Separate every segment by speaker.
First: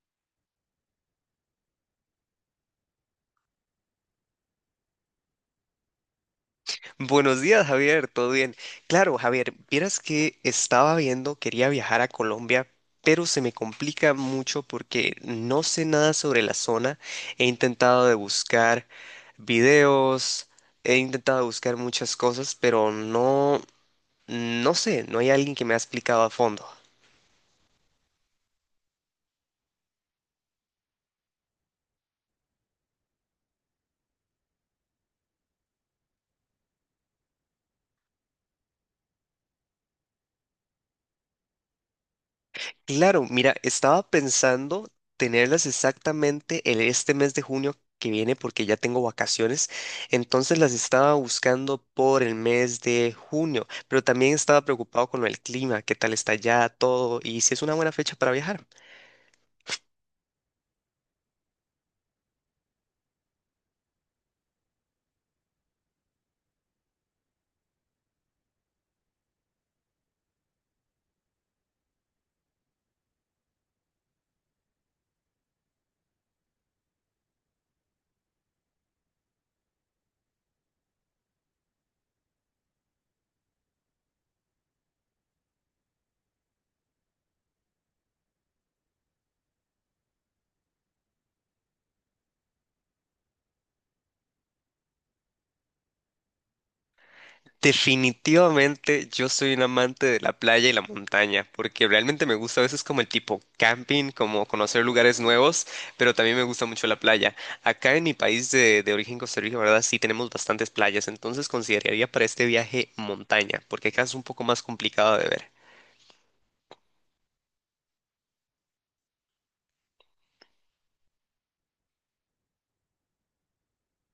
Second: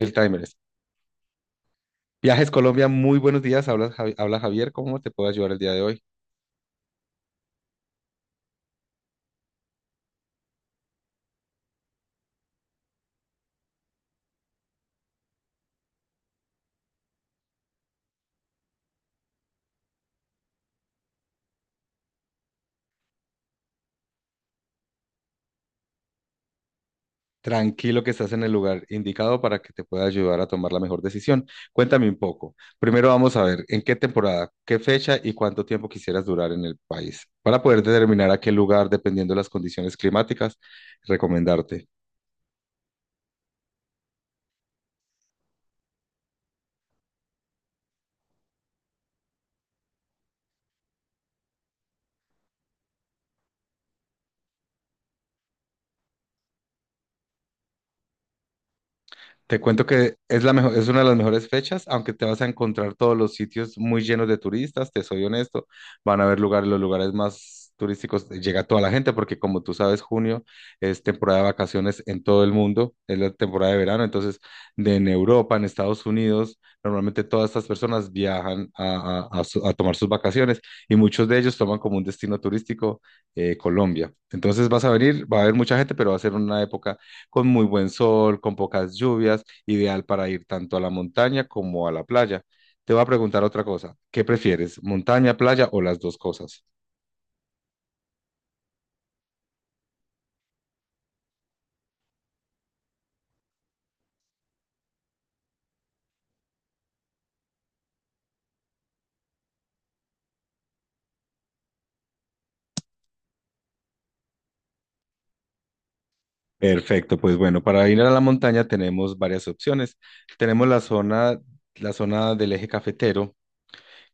Speaker 1: El timer es. Viajes Colombia, muy buenos días. Habla Javier, ¿cómo te puedo ayudar el día de hoy?
Speaker 2: Buenos días, Javier, ¿todo bien? Claro, Javier, vieras que estaba viendo, quería viajar a Colombia, pero se me complica mucho porque no sé nada sobre la zona. He intentado de buscar videos, he intentado buscar muchas cosas, pero no, no sé, no hay alguien que me ha explicado a fondo.
Speaker 1: Tranquilo que estás en el lugar indicado para que te pueda ayudar a tomar la mejor decisión. Cuéntame un poco. Primero vamos a ver en qué temporada, qué fecha y cuánto tiempo quisieras durar en el país para poder determinar a qué lugar, dependiendo de las condiciones climáticas, recomendarte.
Speaker 2: Claro, mira, estaba pensando tenerlas exactamente este mes de junio que viene porque ya tengo vacaciones, entonces las estaba buscando por el mes de junio, pero también estaba preocupado con el clima, qué tal está ya todo y si es una buena fecha para viajar.
Speaker 1: Te cuento que es la mejor, es una de las mejores fechas, aunque te vas a encontrar todos los sitios muy llenos de turistas, te soy honesto, van a haber lugares, los lugares más turísticos, llega toda la gente, porque como tú sabes, junio es temporada de vacaciones en todo el mundo, es la temporada de verano, entonces en Europa, en Estados Unidos, normalmente todas estas personas viajan a tomar sus vacaciones y muchos de ellos toman como un destino turístico Colombia. Entonces vas a venir, va a haber mucha gente, pero va a ser una época con muy buen sol, con pocas lluvias, ideal para ir tanto a la montaña como a la playa. Te voy a preguntar otra cosa. ¿Qué prefieres, montaña, playa o las dos cosas?
Speaker 2: Definitivamente yo soy un amante de la playa y la montaña, porque realmente me gusta a veces como el tipo camping, como conocer lugares nuevos, pero también me gusta mucho la playa. Acá en mi país de origen Costa Rica, ¿verdad? Sí tenemos bastantes playas, entonces consideraría para este viaje montaña, porque acá es un poco más complicado de ver.
Speaker 1: Perfecto, pues bueno, para ir a la montaña tenemos varias opciones. Tenemos la zona del eje cafetero,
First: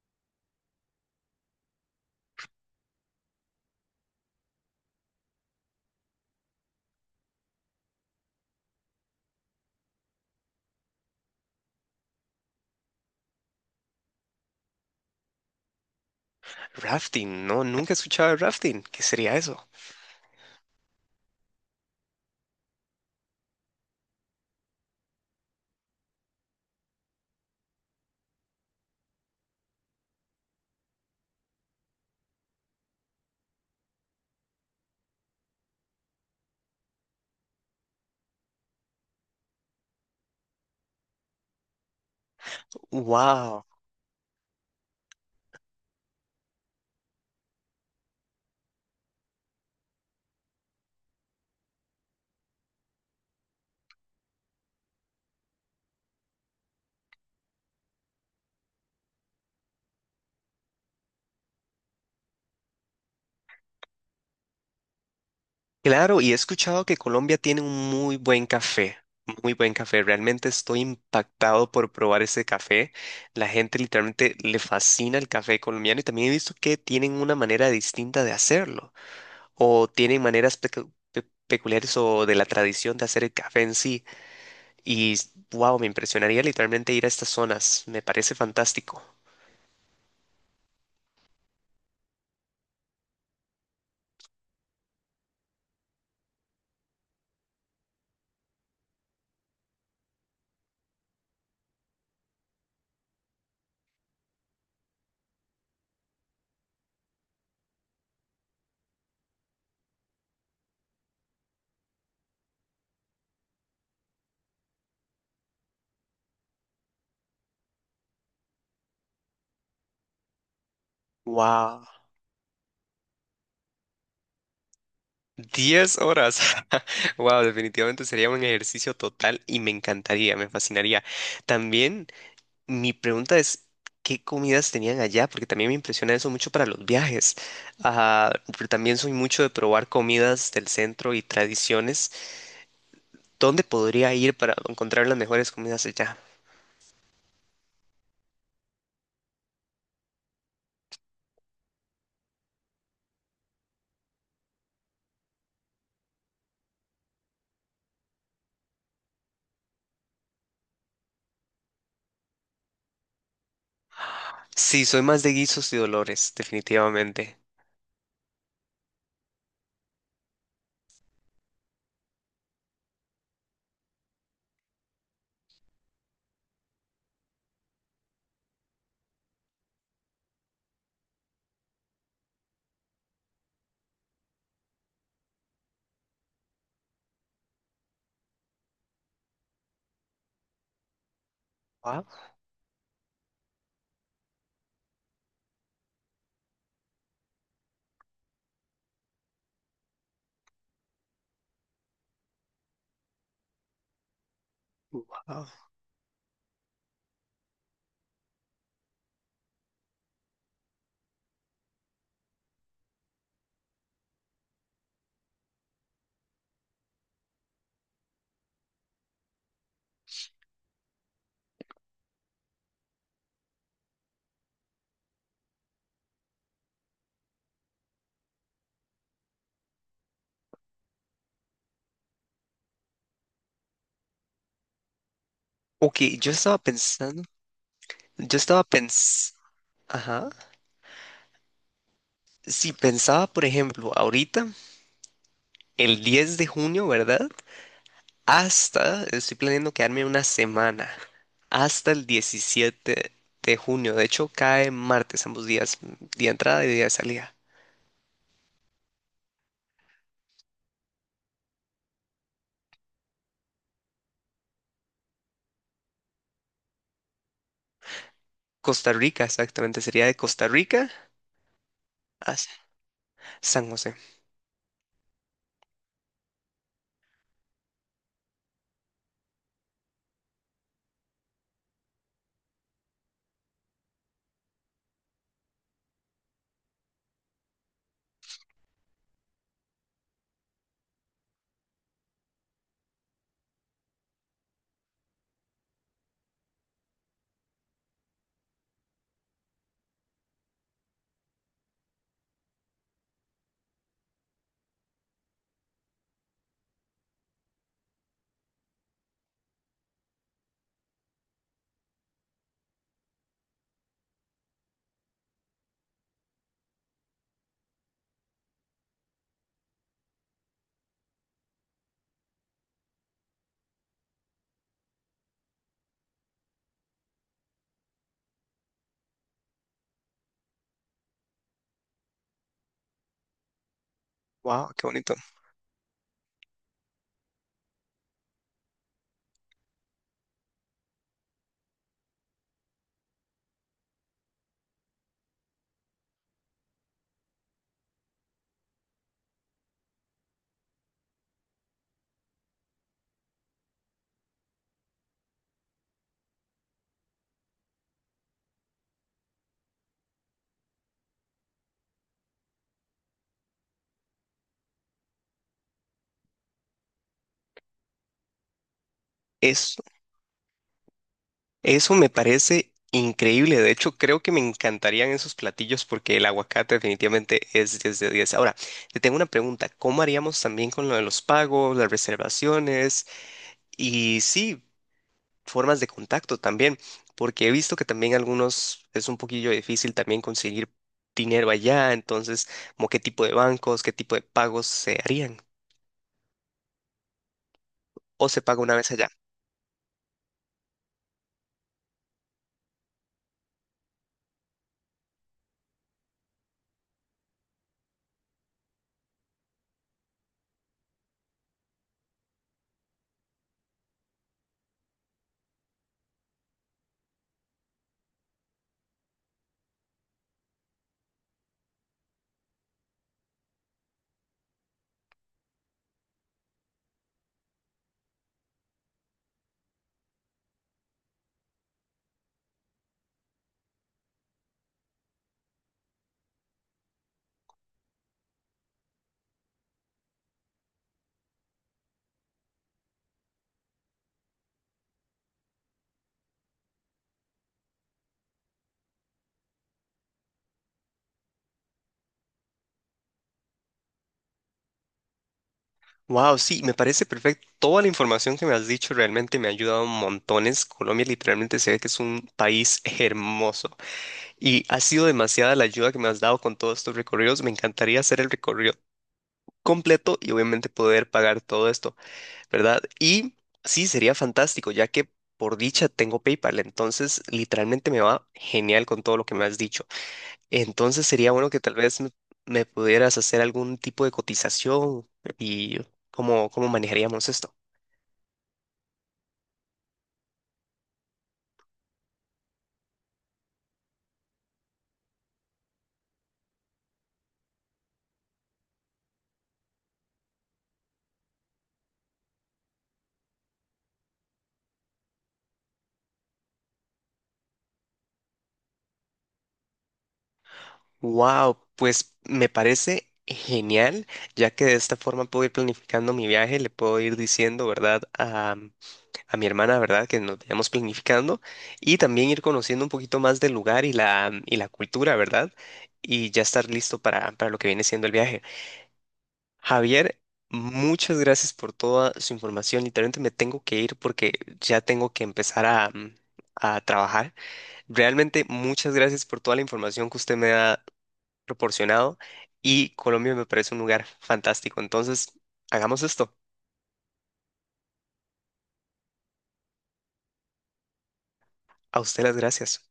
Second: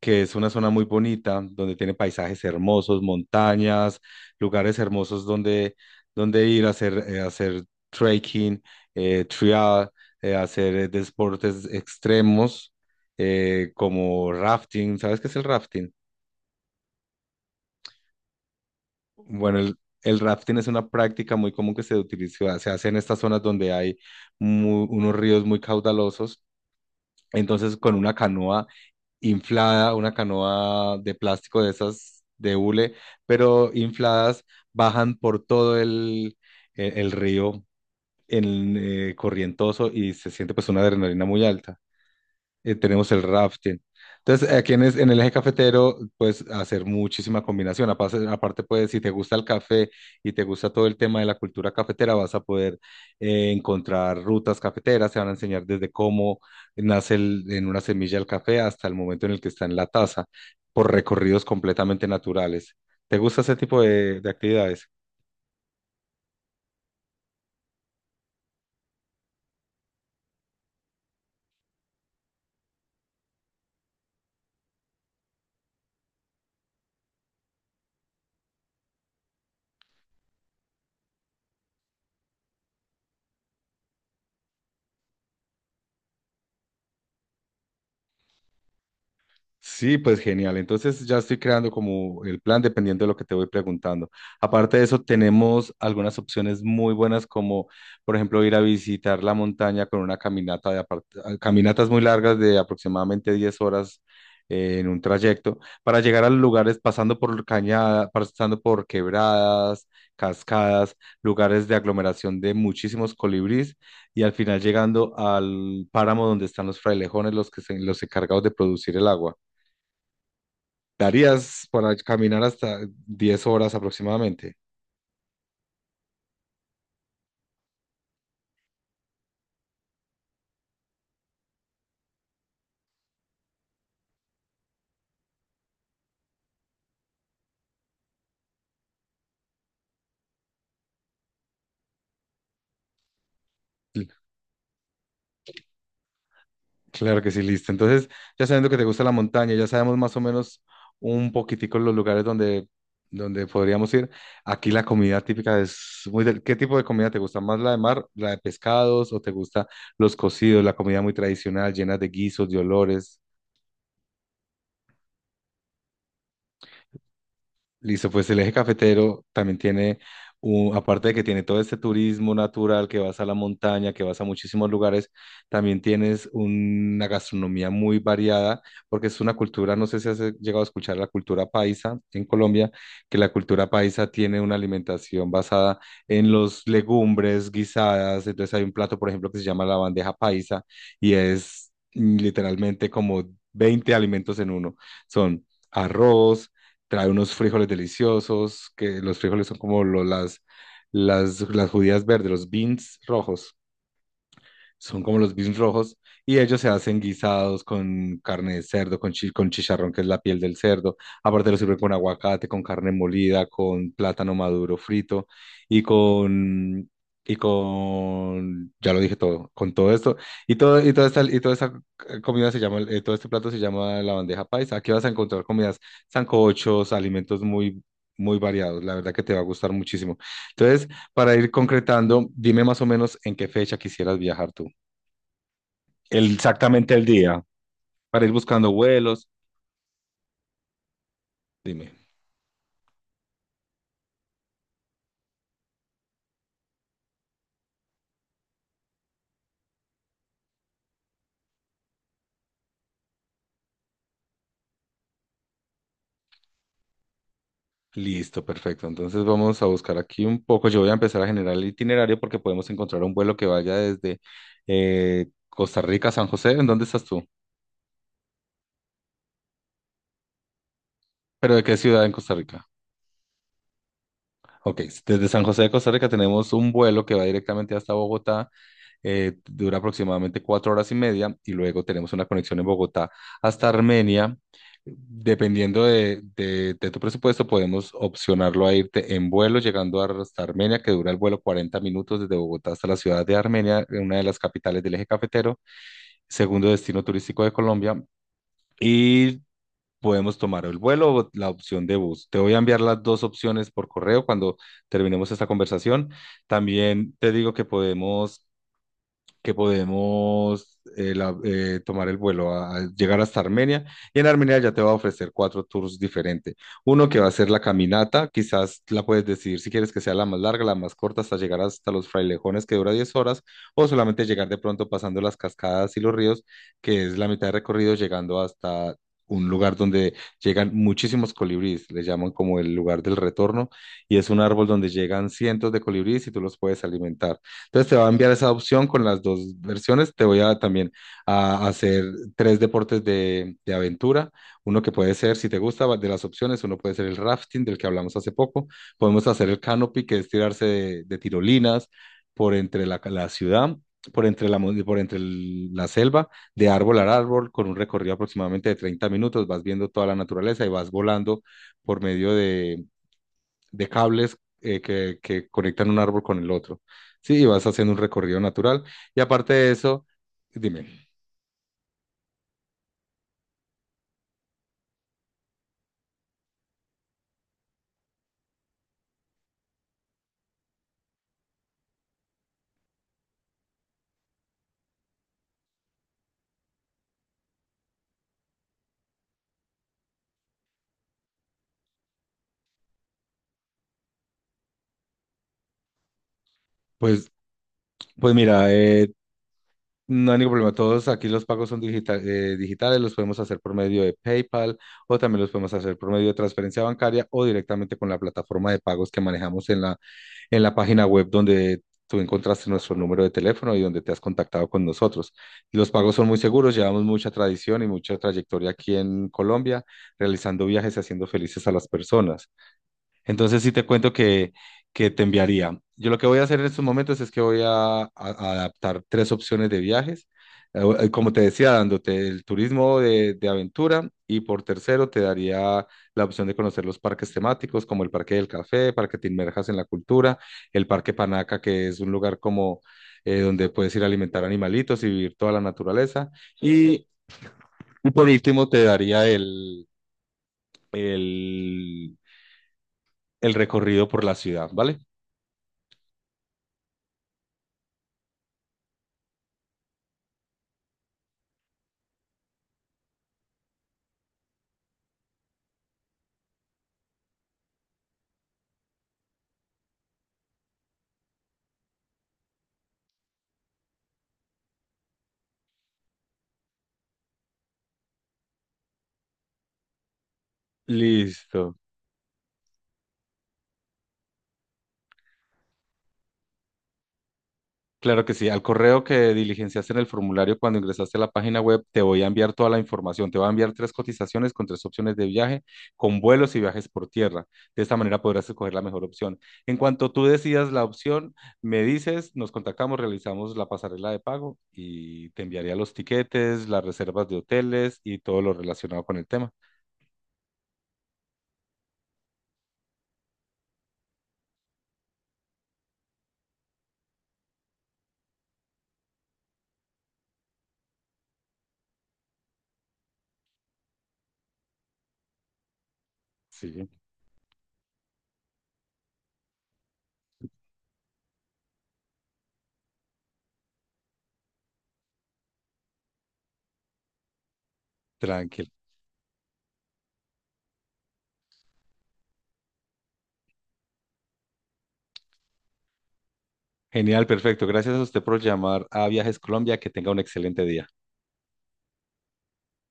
Speaker 1: que es una zona muy bonita, donde tiene paisajes hermosos, montañas, lugares hermosos donde ir a hacer trekking, trial, hacer deportes extremos, como rafting. ¿Sabes qué es el rafting?
Speaker 2: Rafting, no, nunca he escuchado de rafting. ¿Qué sería
Speaker 1: Bueno,
Speaker 2: eso?
Speaker 1: el rafting es una práctica muy común que se utiliza, se hace en estas zonas donde hay unos ríos muy caudalosos. Entonces, con una canoa inflada, una canoa de plástico de esas de hule, pero infladas, bajan por todo el río, en, corrientoso, y se siente pues una adrenalina muy alta. Tenemos el
Speaker 2: Wow.
Speaker 1: rafting. Entonces, aquí en, en el eje cafetero puedes hacer muchísima combinación. Aparte, pues, si te gusta el café y te gusta todo el tema de la cultura cafetera, vas a poder encontrar rutas cafeteras. Te van a enseñar desde cómo nace en una semilla el café hasta el momento en el que está en la taza, por recorridos completamente naturales. ¿Te gusta ese tipo de actividades?
Speaker 2: Claro, y he escuchado que Colombia tiene un muy buen café, muy buen café. Realmente estoy impactado por probar ese café. La gente literalmente le fascina el café colombiano y también he visto que tienen una manera distinta de hacerlo o tienen maneras peculiares o de la tradición de hacer el café en sí. Y wow, me impresionaría literalmente ir a estas zonas. Me parece fantástico.
Speaker 1: Sí, pues genial. Entonces ya estoy creando como el plan dependiendo de lo que te voy preguntando. Aparte de eso, tenemos algunas opciones muy buenas como, por ejemplo, ir a visitar la montaña con una caminata de apart- ah, caminatas muy largas de aproximadamente 10 horas en un trayecto para llegar a los lugares pasando por cañada, pasando por quebradas, cascadas, lugares de aglomeración de muchísimos colibrís, y al final llegando al páramo donde están los frailejones, los encargados de producir el agua. Darías
Speaker 2: Wow.
Speaker 1: para caminar hasta 10 horas aproximadamente.
Speaker 2: 10 horas. Wow, definitivamente sería un ejercicio total y me encantaría, me fascinaría. También mi pregunta es, ¿qué comidas tenían allá? Porque también me impresiona eso mucho para los viajes. Ah, pero también soy mucho de probar comidas del centro y tradiciones. ¿Dónde
Speaker 1: Cl-
Speaker 2: podría ir para encontrar las mejores comidas allá?
Speaker 1: Claro que sí, listo. Entonces, ya sabiendo que te gusta la montaña, ya sabemos más o menos un poquitico los lugares donde podríamos ir. Aquí la comida típica es muy... del- ¿Qué tipo de comida te gusta? ¿Más la de mar, la de pescados, o te gusta los cocidos, la comida muy tradicional, llena de guisos, de olores?
Speaker 2: Sí, soy más de guisos y dolores, definitivamente.
Speaker 1: Listo, pues el eje cafetero también tiene, aparte de que tiene todo este turismo natural, que vas a la montaña, que vas a muchísimos lugares, también tienes una gastronomía muy variada, porque es una cultura, no sé si has llegado a escuchar la cultura paisa en Colombia, que la cultura paisa tiene una alimentación basada en los legumbres guisadas. Entonces hay un plato, por ejemplo, que se llama la bandeja paisa, y es
Speaker 2: Wow,
Speaker 1: literalmente como 20 alimentos en uno. Son arroz, trae unos frijoles deliciosos, que los frijoles son como las judías verdes, los beans rojos, son como los
Speaker 2: wow.
Speaker 1: beans rojos, y ellos se hacen guisados con carne de cerdo, con chicharrón, que es la piel del cerdo. Aparte lo sirven con aguacate, con carne molida, con plátano maduro frito y con... Y con, ya lo dije todo, con todo esto, y todo, y toda esta comida se llama, todo este plato se llama la bandeja paisa. Aquí vas a encontrar comidas, sancochos, alimentos muy, muy variados. La verdad que te va a gustar muchísimo. Entonces, para ir concretando, dime más o menos en qué fecha quisieras viajar tú.
Speaker 2: Ok,
Speaker 1: Exactamente el día, para ir
Speaker 2: yo estaba
Speaker 1: buscando vuelos.
Speaker 2: pensando, ajá.
Speaker 1: Dime.
Speaker 2: Si pensaba, por ejemplo, ahorita, el 10 de junio, ¿verdad? Hasta, estoy planeando quedarme una semana, hasta el 17 de junio. De hecho, cae martes ambos días, día de entrada y día de salida.
Speaker 1: Listo, perfecto. Entonces vamos a buscar aquí un poco. Yo voy a empezar a generar el itinerario porque podemos encontrar un vuelo que vaya desde Costa Rica a San José. ¿En dónde estás tú?
Speaker 2: Costa Rica, exactamente, sería de Costa Rica
Speaker 1: ¿Pero de qué ciudad en
Speaker 2: a
Speaker 1: Costa Rica?
Speaker 2: San José.
Speaker 1: Ok, desde San José de Costa Rica tenemos un vuelo que va directamente hasta Bogotá. Dura aproximadamente 4 horas y media, y luego tenemos una conexión en Bogotá hasta Armenia. Dependiendo de tu presupuesto, podemos opcionarlo a irte en vuelo, llegando hasta Armenia, que dura el vuelo 40 minutos desde Bogotá hasta la ciudad de Armenia, una de las capitales del eje cafetero, segundo destino turístico de Colombia. Y podemos tomar el vuelo o la opción de bus. Te voy a enviar las dos opciones por correo cuando terminemos esta conversación. También te digo que podemos, que podemos tomar el vuelo a, llegar hasta Armenia. Y en Armenia ya te va a ofrecer cuatro tours diferentes. Uno que va a ser la caminata, quizás la puedes decidir si quieres que sea la más larga, la más corta, hasta llegar hasta los frailejones, que dura 10 horas, o solamente llegar de pronto pasando las cascadas y los ríos, que es la mitad de recorrido, llegando hasta un lugar donde llegan muchísimos colibríes, le llaman como el lugar del retorno, y es un árbol
Speaker 2: Wow, qué
Speaker 1: donde
Speaker 2: bonito.
Speaker 1: llegan cientos de colibríes y tú los puedes alimentar. Entonces te va a enviar esa opción con las dos versiones. Te voy a también a hacer tres deportes de aventura. Uno que puede ser, si te gusta, de las opciones, uno puede ser el rafting del que hablamos hace poco. Podemos hacer el canopy, que es tirarse de tirolinas por entre la ciudad, por entre la selva, de árbol a árbol, con un recorrido aproximadamente de 30 minutos. Vas viendo toda la naturaleza y vas volando por medio de cables, que conectan un árbol con el otro. Sí, y vas haciendo un recorrido natural. Y aparte de
Speaker 2: Es
Speaker 1: eso, dime.
Speaker 2: Eso me parece increíble. De hecho, creo que me encantarían esos platillos porque el aguacate definitivamente es 10 de 10. Ahora, te tengo una pregunta. ¿Cómo haríamos también con lo de los pagos, las reservaciones y sí, formas de contacto también? Porque he visto que también algunos es un poquillo difícil también conseguir dinero allá. Entonces, como qué tipo de bancos, qué tipo de pagos se harían
Speaker 1: pues,
Speaker 2: o
Speaker 1: pues
Speaker 2: se paga
Speaker 1: mira,
Speaker 2: una vez allá.
Speaker 1: no hay ningún problema. Todos aquí los pagos son digitales, los podemos hacer por medio de PayPal, o también los podemos hacer por medio de transferencia bancaria, o directamente con la plataforma de pagos que manejamos en en la página web, donde tú encontraste nuestro número de teléfono y donde te has contactado con nosotros. Los pagos son muy seguros, llevamos mucha tradición y mucha trayectoria aquí en Colombia, realizando viajes y haciendo felices a las personas. Entonces sí te cuento que, te enviaría. Yo lo que voy a hacer en estos momentos es que voy a adaptar tres opciones de viajes. Como te decía, dándote el turismo de aventura, y por tercero te daría la opción de conocer los parques temáticos como el Parque del Café, para que te inmerjas en la cultura, el Parque Panaca, que es un lugar como donde puedes ir a alimentar animalitos y vivir toda la naturaleza. Y, y por último te daría el, el recorrido por la ciudad, ¿vale?
Speaker 2: Wow, sí, me parece perfecto. Toda la información que me has dicho realmente me ha ayudado montones. Colombia literalmente se ve que es un país hermoso y ha sido demasiada la ayuda que me has dado con todos estos recorridos. Me encantaría hacer el recorrido completo y obviamente poder pagar todo esto, ¿verdad? Y sí, sería fantástico, ya que por dicha tengo PayPal, entonces literalmente me va genial con todo lo que me has dicho. Entonces sería bueno que tal
Speaker 1: Listo.
Speaker 2: vez me pudieras hacer algún tipo de cotización y cómo manejaríamos esto.
Speaker 1: Claro que sí. Al correo que diligenciaste en el formulario cuando ingresaste a la página web, te voy a enviar toda la información. Te voy a enviar tres cotizaciones con tres opciones de viaje, con vuelos y viajes por tierra. De esta manera podrás escoger la mejor opción. En cuanto tú decidas la opción, me dices, nos contactamos, realizamos la pasarela de pago y te enviaría los tiquetes, las reservas de hoteles y todo lo relacionado con el tema.
Speaker 2: Wow, pues me parece genial, ya que de esta forma puedo ir planificando mi viaje, le puedo ir diciendo, ¿verdad? A mi hermana, ¿verdad? Que nos vayamos planificando y también ir conociendo un poquito más del lugar y y la cultura, ¿verdad? Y ya estar
Speaker 1: Sí,
Speaker 2: listo para lo que viene siendo el viaje. Javier, muchas gracias por toda su información. Literalmente me tengo que ir porque ya tengo que empezar a trabajar. Realmente
Speaker 1: tranquilo.
Speaker 2: muchas gracias por toda la información que usted me ha proporcionado y Colombia me parece un lugar fantástico. Entonces, hagamos esto.
Speaker 1: Genial, perfecto. Gracias a usted por llamar a Viajes Colombia. Que tenga un excelente día.
Speaker 2: A usted las gracias.